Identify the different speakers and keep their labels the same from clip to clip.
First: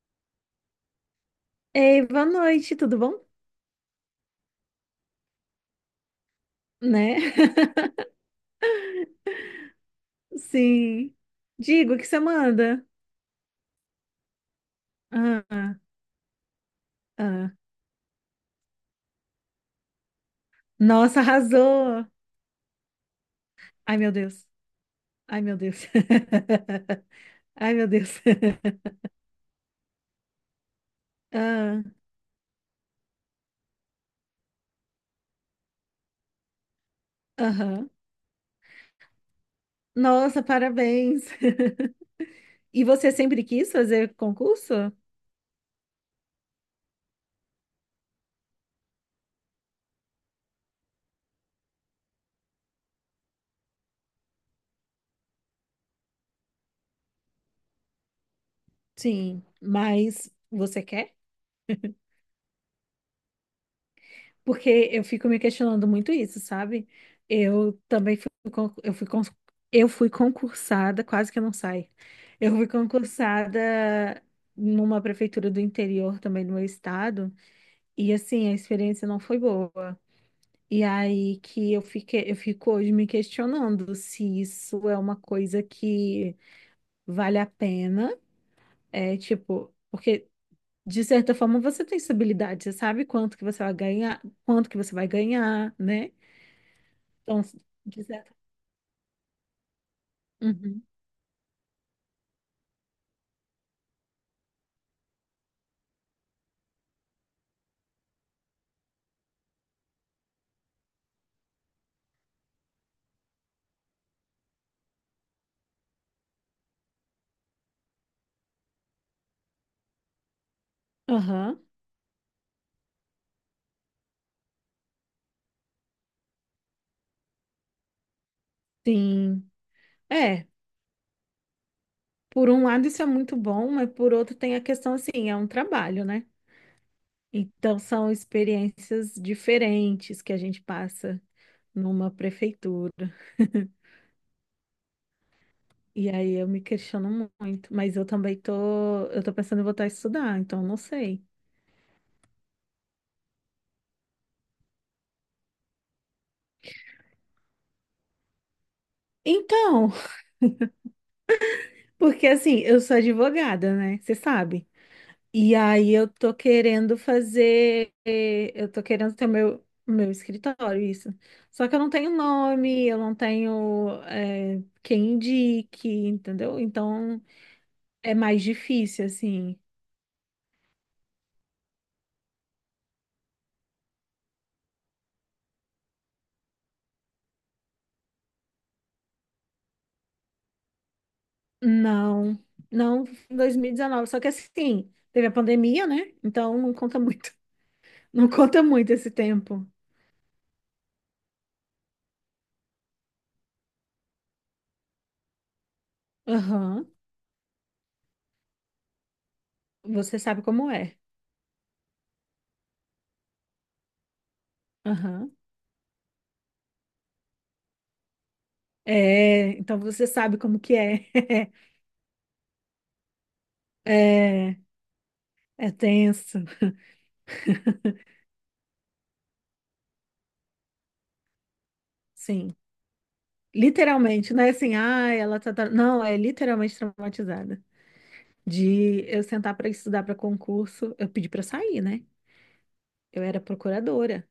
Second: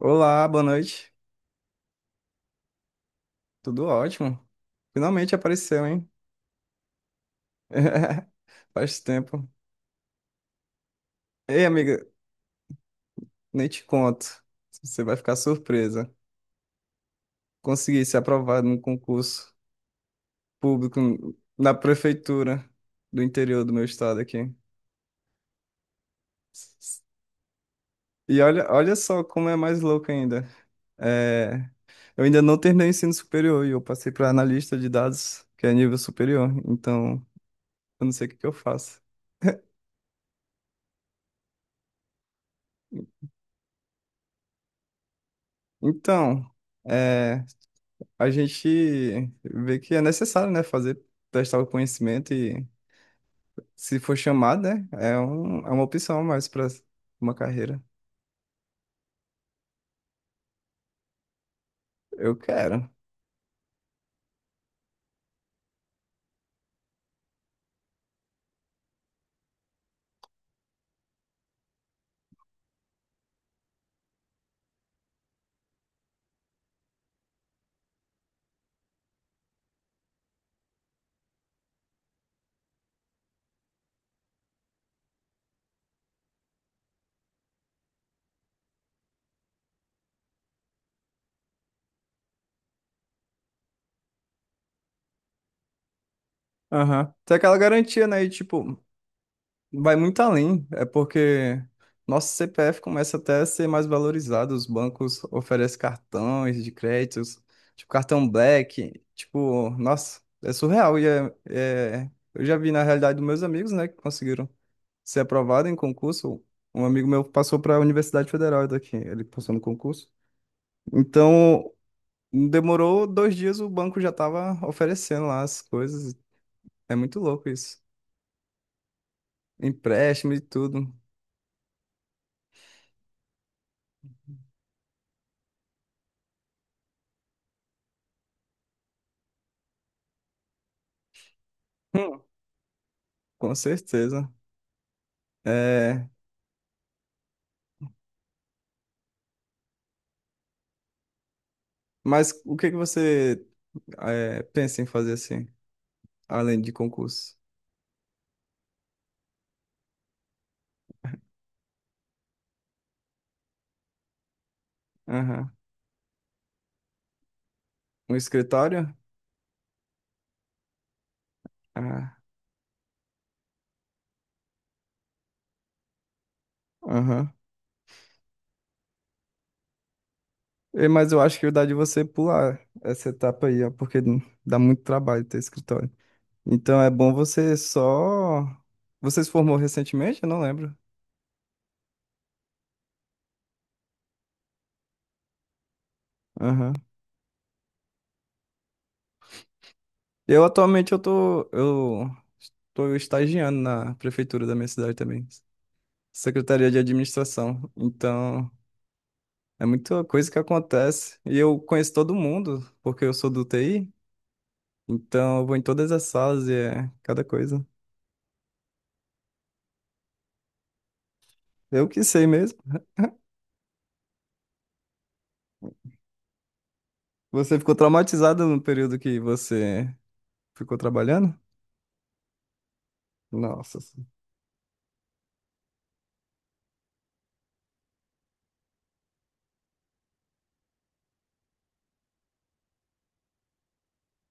Speaker 1: Olá, boa noite.
Speaker 2: Ei, boa noite, tudo bom?
Speaker 1: Tudo ótimo. Finalmente apareceu, hein?
Speaker 2: Né?
Speaker 1: Faz tempo.
Speaker 2: Sim.
Speaker 1: Ei,
Speaker 2: Digo,
Speaker 1: amiga,
Speaker 2: o que você manda?
Speaker 1: nem te conto. Você vai ficar
Speaker 2: Ah,
Speaker 1: surpresa.
Speaker 2: ah.
Speaker 1: Consegui ser aprovado no concurso público
Speaker 2: Nossa,
Speaker 1: na
Speaker 2: arrasou!
Speaker 1: prefeitura do interior do meu
Speaker 2: Ai, meu
Speaker 1: estado
Speaker 2: Deus.
Speaker 1: aqui.
Speaker 2: Ai, meu Deus. Ai, meu Deus.
Speaker 1: E olha só como é mais louco ainda. É,
Speaker 2: Ah,
Speaker 1: eu ainda não terminei o ensino superior e eu passei para analista de dados, que é nível superior. Então,
Speaker 2: aham.
Speaker 1: eu não sei o que que eu faço.
Speaker 2: Nossa, parabéns. E você sempre quis fazer concurso?
Speaker 1: Então, é, a gente vê que é necessário, né, fazer, testar o conhecimento e se for chamado, né, é uma opção a mais para uma carreira.
Speaker 2: Sim. Mas você quer?
Speaker 1: Eu quero.
Speaker 2: Porque eu fico me questionando muito isso, sabe? Eu também fui concursada, quase que eu não saio. Eu fui concursada numa prefeitura do interior também do meu estado, e assim, a experiência não foi boa. E aí que eu fico hoje me questionando se isso é uma coisa que vale a pena, é tipo, porque de certa forma você tem estabilidade, você sabe quanto que você vai ganhar, quanto que você vai ganhar, né?
Speaker 1: Aham. Tem
Speaker 2: Então,
Speaker 1: aquela
Speaker 2: de
Speaker 1: garantia, né, e
Speaker 2: certa-
Speaker 1: tipo, vai muito além,
Speaker 2: Uhum.
Speaker 1: é porque nosso CPF começa até a ser mais valorizado, os bancos oferecem cartões de créditos, tipo cartão Black, tipo, nossa, é surreal e eu já vi na realidade dos meus amigos, né, que conseguiram ser aprovado em concurso, um amigo meu passou para a Universidade Federal daqui, ele passou no concurso.
Speaker 2: Aham,
Speaker 1: Então, demorou dois dias, o banco já estava oferecendo lá as coisas. É muito louco isso.
Speaker 2: sim.
Speaker 1: Empréstimo e
Speaker 2: É,
Speaker 1: tudo.
Speaker 2: por um lado isso é muito bom, mas por outro tem a questão assim, é um trabalho, né? Então são experiências diferentes que a gente passa numa
Speaker 1: Hum.
Speaker 2: prefeitura.
Speaker 1: Com certeza.
Speaker 2: E
Speaker 1: É,
Speaker 2: aí eu me questiono muito, mas eu tô pensando em voltar a estudar, então eu não sei.
Speaker 1: mas o que que você pensa em fazer assim, além de concurso?
Speaker 2: Então, porque assim, eu sou advogada, né? Você sabe.
Speaker 1: Aham.
Speaker 2: E aí
Speaker 1: Um
Speaker 2: eu tô
Speaker 1: escritório?
Speaker 2: querendo ter o meu escritório, isso. Só que eu não tenho
Speaker 1: Ah,
Speaker 2: nome, eu não tenho é, quem indique, entendeu? Então
Speaker 1: aham.
Speaker 2: é mais difícil, assim.
Speaker 1: Mas eu acho que dá de você pular essa etapa aí, ó, porque dá muito trabalho ter escritório. Então é bom você só. Você se formou recentemente? Eu não lembro.
Speaker 2: Não, não em 2019. Só que assim, teve a pandemia, né? Então não
Speaker 1: Aham.
Speaker 2: conta muito. Não conta muito esse tempo.
Speaker 1: Eu atualmente eu tô estagiando na prefeitura da minha cidade também. Secretaria de
Speaker 2: Aham.
Speaker 1: Administração. Então, é muita
Speaker 2: Você
Speaker 1: coisa que
Speaker 2: sabe como é.
Speaker 1: acontece. E eu conheço todo mundo, porque eu sou do TI.
Speaker 2: Aham.
Speaker 1: Então, eu vou em todas as salas e é cada coisa.
Speaker 2: É, então você sabe como que é.
Speaker 1: Eu que sei mesmo.
Speaker 2: É, é tenso.
Speaker 1: Você ficou traumatizado no período que você ficou trabalhando?
Speaker 2: Sim.
Speaker 1: Nossa.
Speaker 2: Literalmente, não é assim, ah, ela tá. tra-" Não, é literalmente traumatizada. De eu sentar para estudar para concurso, eu pedi para sair, né? Eu era procuradora,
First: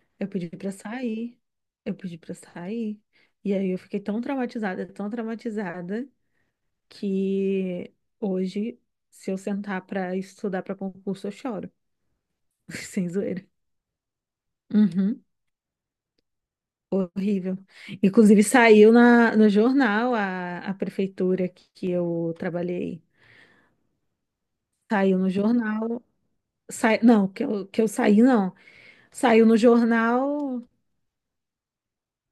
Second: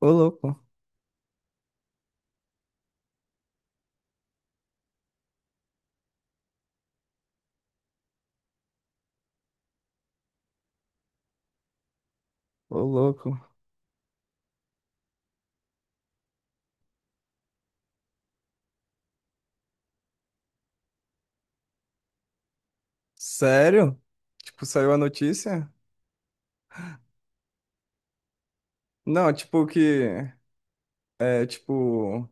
Speaker 1: Ô,
Speaker 2: eu pedi
Speaker 1: louco.
Speaker 2: para sair, eu pedi para sair. E aí eu fiquei tão traumatizada, que hoje, se eu sentar para estudar para concurso, eu choro,
Speaker 1: Ô,
Speaker 2: sem
Speaker 1: louco.
Speaker 2: zoeira. Uhum. Horrível. Inclusive, saiu no jornal a prefeitura que eu trabalhei.
Speaker 1: Sério? Tipo, saiu a
Speaker 2: Saiu no
Speaker 1: notícia?
Speaker 2: jornal. Sai... Não, que eu saí, não.
Speaker 1: Não,
Speaker 2: Saiu no
Speaker 1: tipo que
Speaker 2: jornal.
Speaker 1: é tipo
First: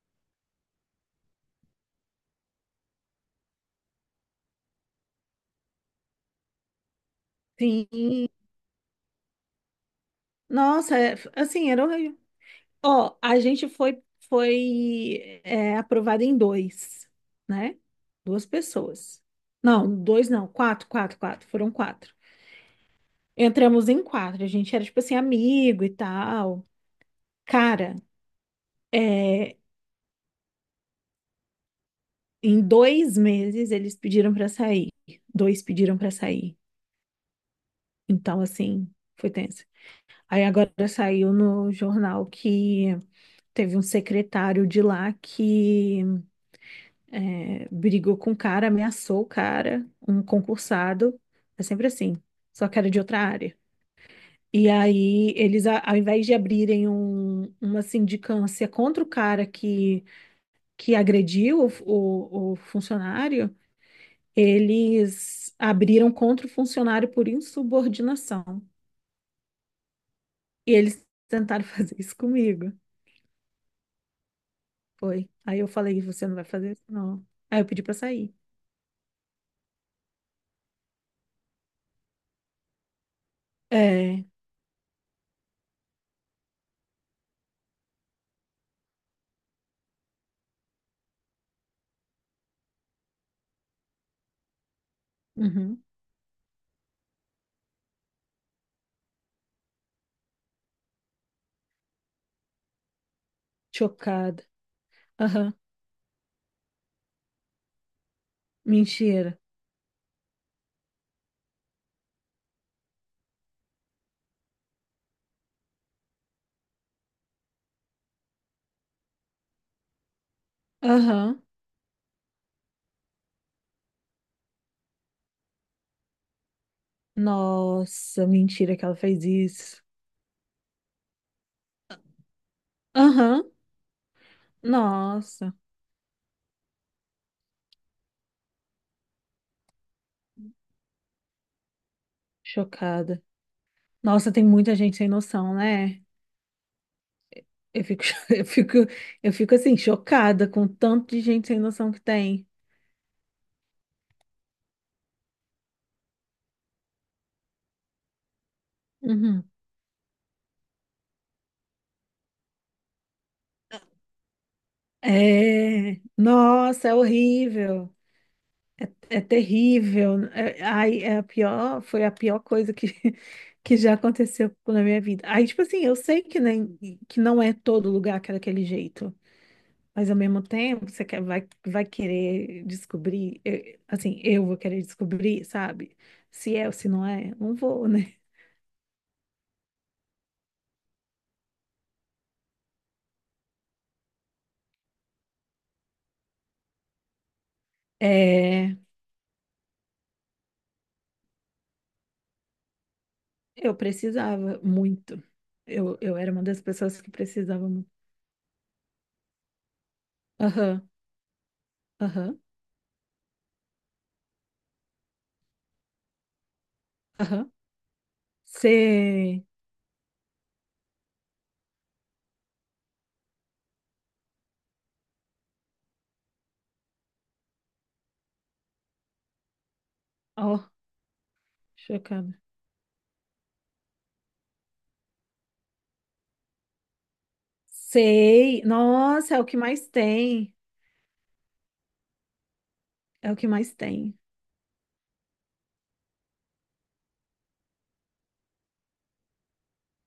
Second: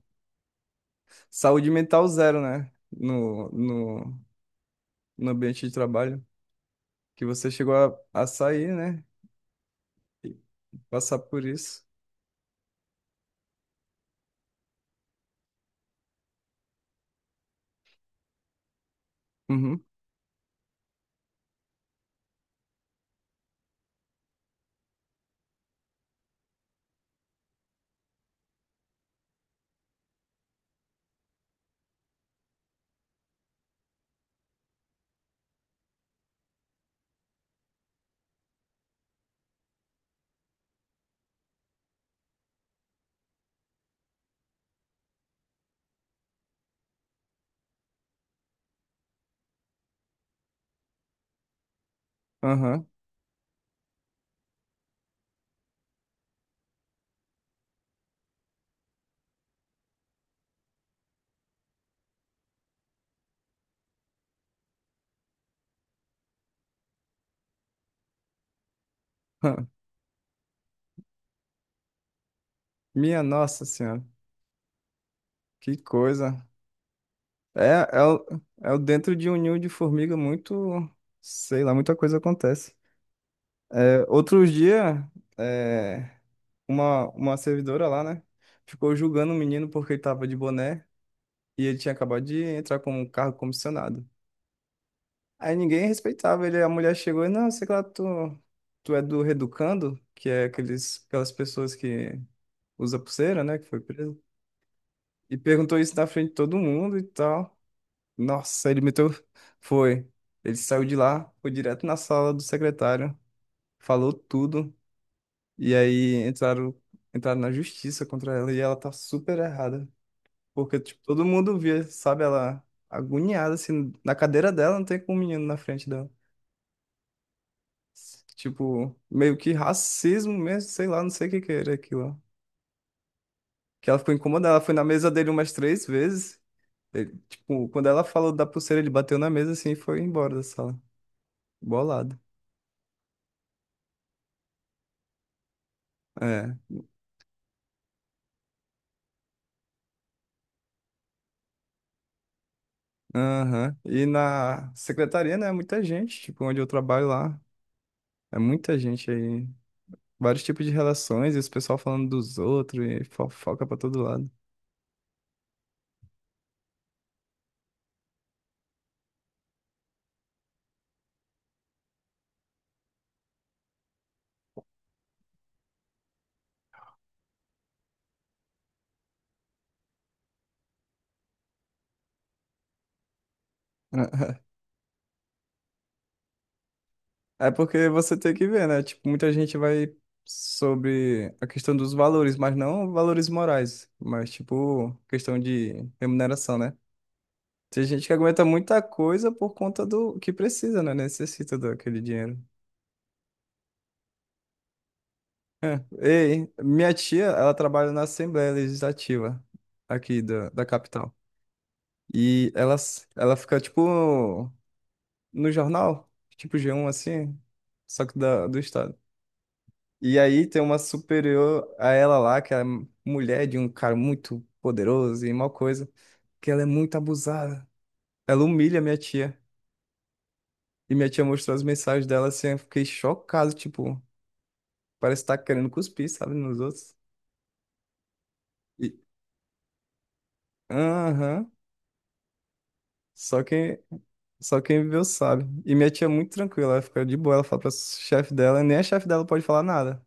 Speaker 1: saúde mental zero, né? No, no ambiente de trabalho. Que você chegou a
Speaker 2: Sim.
Speaker 1: sair, né? E
Speaker 2: Nossa, é-
Speaker 1: passar por
Speaker 2: assim,
Speaker 1: isso.
Speaker 2: era horrível. Ó, a gente foi, foi é, aprovado em dois, né? Duas pessoas.
Speaker 1: Uhum.
Speaker 2: Não, dois não, quatro, quatro, quatro. Foram quatro. Entramos em quatro. A gente era, tipo assim, amigo e tal. Cara, é, em dois meses eles pediram pra sair. Dois pediram pra sair. Então, assim, foi tenso. Aí agora saiu no jornal que teve um secretário de lá que é, brigou com o cara, ameaçou o cara, um concursado. É sempre assim, só que
Speaker 1: Aham.
Speaker 2: era de outra área. E aí eles, ao invés de abrirem uma sindicância contra o cara que agrediu o, o funcionário, eles abriram contra o funcionário por insubordinação.
Speaker 1: hã.
Speaker 2: E eles tentaram fazer isso comigo.
Speaker 1: Minha nossa senhora.
Speaker 2: Foi. Aí eu
Speaker 1: Que
Speaker 2: falei, você não vai
Speaker 1: coisa.
Speaker 2: fazer isso, não. Aí eu pedi
Speaker 1: É,
Speaker 2: pra
Speaker 1: é, o-
Speaker 2: sair.
Speaker 1: é o dentro de um ninho de formiga muito, sei lá, muita coisa acontece. É,
Speaker 2: É.
Speaker 1: outros dias, é, uma servidora lá, né? Ficou julgando o menino porque ele tava de boné. E ele tinha acabado de entrar com um cargo comissionado. Aí
Speaker 2: Uhum.
Speaker 1: ninguém respeitava ele. A mulher chegou e, não, sei lá, tu é do Reeducando, que é aquelas pessoas que usa pulseira, né, que foi preso.
Speaker 2: Chocada.
Speaker 1: E
Speaker 2: Aham.
Speaker 1: perguntou isso na frente de todo mundo e tal. Nossa, ele meteu.
Speaker 2: Mentira.
Speaker 1: Foi. Ele saiu de lá, foi direto na sala do secretário, falou tudo. E aí entraram na justiça contra ela e ela tá super errada. Porque, tipo, todo
Speaker 2: Aham.
Speaker 1: mundo via, sabe? Ela agoniada, assim, na cadeira dela, não tem com o menino na frente dela.
Speaker 2: Nossa, mentira que
Speaker 1: Tipo,
Speaker 2: ela fez
Speaker 1: meio que
Speaker 2: isso.
Speaker 1: racismo mesmo, sei lá, não sei o que que era aquilo.
Speaker 2: Aham.
Speaker 1: Que ela ficou incomodada, ela foi na mesa dele umas
Speaker 2: Nossa.
Speaker 1: três vezes. Ele, tipo, quando ela falou da pulseira, ele bateu na mesa assim e foi embora da sala. Bolado.
Speaker 2: Chocada. Nossa, tem muita gente sem noção, né?
Speaker 1: É.
Speaker 2: Eu fico, eu fico, eu fico assim, chocada com o tanto de gente sem noção que tem.
Speaker 1: Aham. E na secretaria, né? Muita gente, tipo, onde eu trabalho lá. É muita gente aí.
Speaker 2: Uhum.
Speaker 1: Vários tipos de relações, e os pessoal falando dos outros, e fofoca pra todo lado.
Speaker 2: É. Nossa, é horrível. É terrível. Né? É, ai, é a pior, foi a pior coisa que, que já aconteceu na minha vida. Aí, tipo assim, eu sei que, nem, que não é todo lugar que é daquele jeito, mas ao mesmo tempo você quer, vai querer descobrir, assim, eu vou querer descobrir, sabe? Se é ou se não é,
Speaker 1: É
Speaker 2: não vou,
Speaker 1: porque
Speaker 2: né?
Speaker 1: você tem que ver, né? Tipo, muita gente vai sobre a questão dos valores, mas não valores morais, mas tipo, questão de remuneração, né? Tem gente que aguenta
Speaker 2: É,
Speaker 1: muita coisa por conta do que precisa, né? Necessita daquele dinheiro.
Speaker 2: eu precisava muito.
Speaker 1: É.
Speaker 2: Eu era uma
Speaker 1: Ei,
Speaker 2: das
Speaker 1: minha
Speaker 2: pessoas que
Speaker 1: tia, ela
Speaker 2: precisava
Speaker 1: trabalha
Speaker 2: muito.
Speaker 1: na Assembleia Legislativa aqui da
Speaker 2: Aham,
Speaker 1: capital.
Speaker 2: aham,
Speaker 1: E ela fica, tipo, no jornal, tipo G1, assim,
Speaker 2: aham.
Speaker 1: só que do estado.
Speaker 2: Você.
Speaker 1: E aí tem uma superior a ela lá, que é mulher de um cara muito poderoso e mal coisa, que ela é muito abusada. Ela humilha minha tia.
Speaker 2: Ó,
Speaker 1: E minha tia mostrou as mensagens dela
Speaker 2: chocada.
Speaker 1: assim, eu fiquei chocado, tipo, parece estar querendo cuspir, sabe, nos outros.
Speaker 2: Sei.
Speaker 1: E
Speaker 2: Nossa, é o que mais tem.
Speaker 1: aham,
Speaker 2: É o
Speaker 1: só
Speaker 2: que mais
Speaker 1: quem
Speaker 2: tem.
Speaker 1: só quem viveu sabe. E minha tia é muito tranquila, ela fica de boa, ela fala pra chefe dela, nem a chefe dela pode falar nada,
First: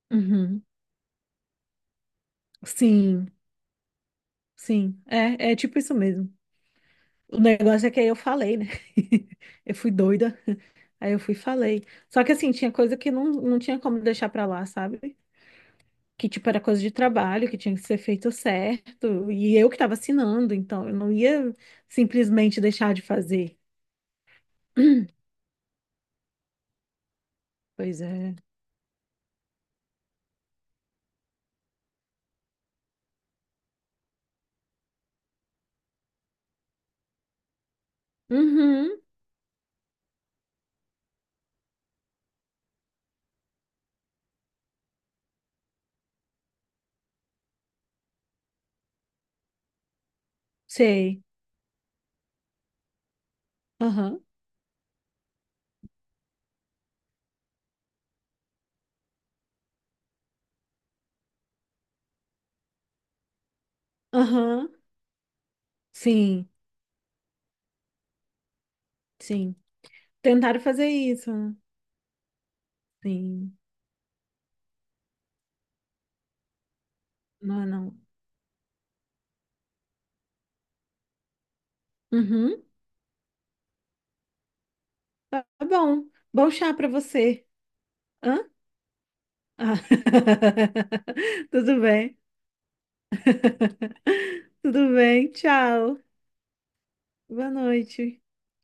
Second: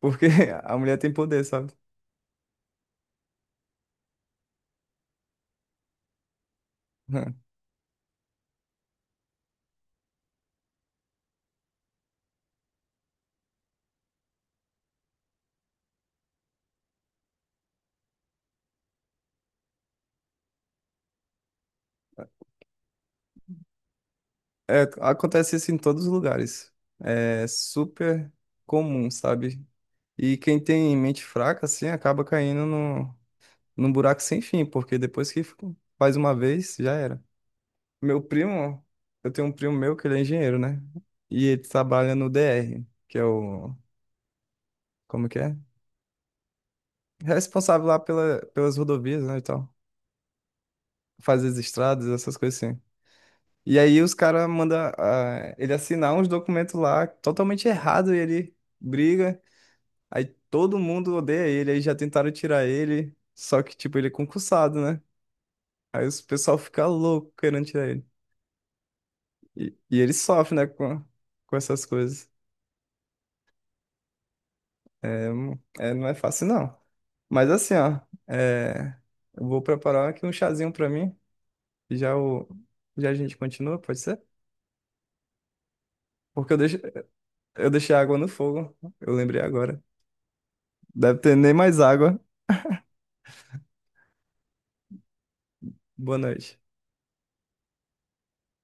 Speaker 1: porque
Speaker 2: Uhum.
Speaker 1: a mulher tem poder, sabe?
Speaker 2: Sim, sim. É, é tipo isso mesmo. O negócio é que aí eu falei, né? Eu fui doida. Aí eu fui e falei. Só que assim, tinha coisa que não tinha como deixar pra lá, sabe? Que tipo era coisa de trabalho, que tinha que ser feito certo. E eu que tava assinando, então eu não ia simplesmente deixar de fazer.
Speaker 1: É, acontece isso em todos os lugares. É
Speaker 2: Pois
Speaker 1: super
Speaker 2: é.
Speaker 1: comum, sabe? E quem tem mente fraca, assim, acaba caindo no, num buraco sem fim, porque depois que faz uma vez, já era. Meu primo,
Speaker 2: Uhum.
Speaker 1: eu tenho um primo meu que ele é engenheiro, né? E ele trabalha no DR, que é o, como que é? Responsável lá pelas rodovias, né, e tal.
Speaker 2: Sei.
Speaker 1: Faz as estradas, essas coisas assim. E aí os
Speaker 2: Aham.
Speaker 1: caras mandam ele assinar uns documentos lá totalmente errado e ele briga. Aí todo mundo odeia ele, aí já tentaram tirar ele, só que, tipo, ele é
Speaker 2: Aham.
Speaker 1: concursado, né? Aí o
Speaker 2: Sim.
Speaker 1: pessoal fica louco querendo tirar ele.
Speaker 2: Sim.
Speaker 1: E ele sofre,
Speaker 2: Tentaram
Speaker 1: né,
Speaker 2: fazer isso.
Speaker 1: com essas coisas.
Speaker 2: Sim.
Speaker 1: Não é fácil, não. Mas
Speaker 2: Não é
Speaker 1: assim,
Speaker 2: não.
Speaker 1: ó, é, eu vou preparar aqui um chazinho pra mim, e já, o,
Speaker 2: Uhum.
Speaker 1: já a gente continua, pode ser?
Speaker 2: Tá bom. Bom
Speaker 1: Porque
Speaker 2: chá pra você.
Speaker 1: eu deixei a água no
Speaker 2: Hã?
Speaker 1: fogo, eu lembrei
Speaker 2: Ah.
Speaker 1: agora. Deve ter nem mais
Speaker 2: Tudo bem.
Speaker 1: água.
Speaker 2: Tudo bem. Tchau.
Speaker 1: Boa noite.
Speaker 2: Boa noite.